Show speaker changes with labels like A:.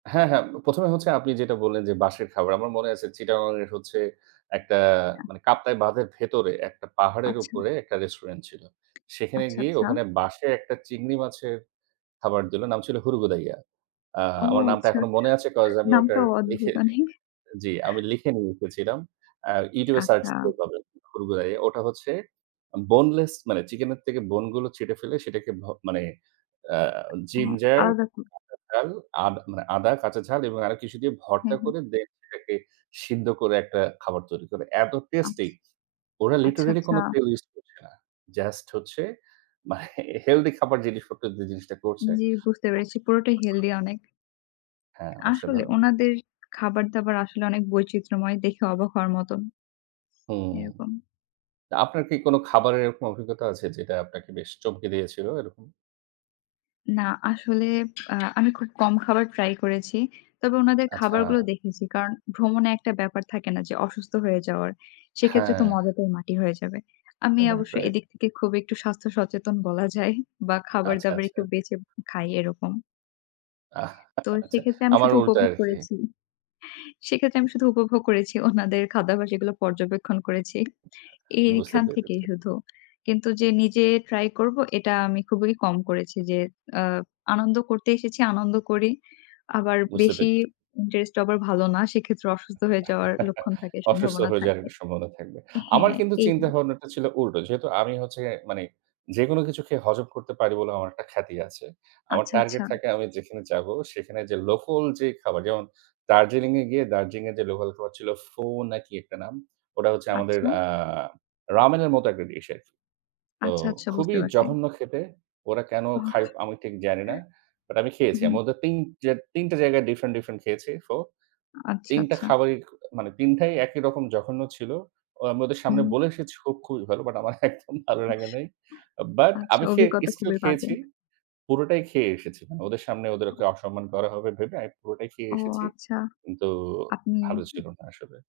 A: হ্যাঁ, হ্যাঁ। ১ম এ হচ্ছে আপনি যেটা বললেন যে বাঁশের খাবার। আমার মনে আছে চিটাগং এর হচ্ছে একটা
B: [unintelligible]
A: মানে কাপ্তাই বাঁধের ভেতরে একটা পাহাড়ের
B: আচ্ছা।
A: উপরে একটা Restaurant ছিলো। সেখানে
B: আচ্ছা,
A: গিয়ে
B: আচ্ছা।
A: ওখানে বাঁশে একটা চিংড়ি মাছের খাবার দিলো, নাম ছিল 'হুরুগুদাইয়া।' আ
B: ও
A: আমার নামটা
B: আচ্ছা।
A: এখনও মনে আছে, cause আমি ওটার
B: নামটাও
A: লিখে
B: অদ্ভুত অনেক।
A: জি, আমি লিখে নিয়ে [unintelligible] ছিলাম। আ YouTube এ সার্চ
B: আচ্ছা।
A: করে পাবেন হুরুগুদাইয়া। ওটা হচ্ছে Boneless মানে চিকেনের থেকে Bone গুলো ছিঁড়ে ফেলে সেটাকে ভো মানে, আ
B: উ
A: Ginger
B: আলাদা কো
A: কাঁচা ঝাল, আদ মানে আদা, কাঁচা ঝাল এবং আরও কিছু দিয়ে ভর্তা
B: হুম, হুম।
A: করে then সেটাকে সিদ্ধ করে একটা খাবার তৈরি করে। এত
B: আচ্ছা।
A: টেস্টি! ওরা
B: আচ্ছা,
A: literally
B: আচ্ছা।
A: কোনো তেল ইউজ করছে না জাস্ট হচ্ছে মানে হেলদি খাবার জিনিসপত্র দিয়ে জিনিসটা করছে।
B: জি বুঝতে পেরেছি, পুরোটাই
A: [unintelligible]
B: হেলদি অনেক।
A: হ্যাঁ,
B: আসলে।
A: অসাধারণ।
B: ওনাদের খাবার-দাবার আসলে অনেক বৈচিত্র্যময়, দেখে অবাক হওয়ার মতোন।
A: হুম।
B: এরকম।
A: তো আপনার কী কোনো খাবারের এরকম অভিজ্ঞতা আছে যেটা আপনাকে বেশ চমকে দিয়েছিল, এরকম?
B: না আসলে, আ আমি খুব কম খাবার ট্রাই করেছি। তবে ওনাদের
A: আচ্ছা।
B: খাবারগুলো দেখেছি। কারণ ভ্রমণে একটা ব্যাপার থাকে না? যে অসুস্থ হয়ে যাওয়ার, সেক্ষেত্রে তো
A: হ্যাঁ।
B: মজাটাই মাটি হয়ে যাবে। আমি
A: রাইট,
B: অবশ্য
A: রাইট।
B: এদিক থেকে খুব একটু স্বাস্থ্য সচেতন বলা যায় বা
A: আচ্ছা,
B: খাবার-দাবার
A: আচ্ছা।
B: একটু বেছে খাই, এরকম। তো
A: আচ্ছা,
B: সেক্ষেত্রে আমি
A: আমার
B: শুধু
A: উল্টা
B: উপভোগ
A: আরকি।
B: করেছি। সেক্ষেত্রে আমি শুধু উপভোগ করেছি, ওনাদের খাদ্যাভ্যাস এগুলো পর্যবেক্ষণ করেছি, এ
A: বুঝতে
B: এইখান থেকেই
A: পেরেছি।
B: শুধু। কিন্তু যে নিজে ট্রাই করব এটা আমি খুবই কম করেছি। যে আ আনন্দ করতে এসেছি, আনন্দ করি। আবার
A: বুঝতে পে
B: বেশি ইন্টারেস্ট আবার ভালো না। সেক্ষেত্রে অসুস্থ হয়ে যাওয়ার লক্ষণ থাকে,
A: অসুস্থ
B: সম্ভাবনা
A: হয়ে যাওয়ার
B: থাকে।
A: একটা সম্ভাবনা থাকবে। আমার
B: হ্যাঁ,
A: কিন্তু
B: এইগুলো।
A: চিন্তাভাবনাটা ছিলো উল্টো। যেহেতু আমি হচ্ছে মানে যেকোনো কিছু খেয়ে হজম করতে পারি বলে আমার একটা খ্যাতি আছে। আমার
B: আচ্ছা, আচ্ছা।
A: target থাকে আমি যেখানে যাব সেখানে যে লোকাল যে খাবার, যেমন দার্জিলিং এ গিয়ে দার্জিলিং এর যে লোকাল খাবার ছিল, 'ফো' না কী একটা নাম। ওটা হচ্ছে আমাদের
B: আচ্ছা।
A: আ Ramen এর মতো একটা Dish আরকি। তো
B: আচ্ছা, আচ্ছা।
A: খুবই
B: বুঝতে পারছি।
A: জঘন্য খেতে। ওরা কেনো খায়? আমি ঠিক জানি না। বাট আমি
B: উ
A: খেয়েছি,
B: হু।
A: আমি ওদের তিন যে ৩ টা জায়গায় ডিফ্রেন্ট, ডিফ্রেন্ট খেয়েছি, ফো।
B: আচ্ছা,
A: ৩ টা
B: আচ্ছা।
A: খাবারই খো মানে ৩ টাই একই রকম জঘন্য ছিল। ও আমি ওদের সামনে
B: উম
A: বলে এসেছি খুবি ভালো বাট আমার একদম ভালো লাগে নাই। বাট
B: আচ্ছা,
A: আমি খেয়ে
B: অভিজ্ঞতা
A: স্টিল
B: খুবই বাজে।
A: খেয়েছি। পুরোটাই খেয়ে এসেছি মানে ওদের সামনে
B: আ
A: ওদেরকে অসম্মান করা হবে ভেবে আমি পুরোটাই খেয়ে
B: ও
A: এসেছি।
B: আচ্ছা,
A: কিন্তু
B: আপনি
A: ভালো ছিল না আসলে।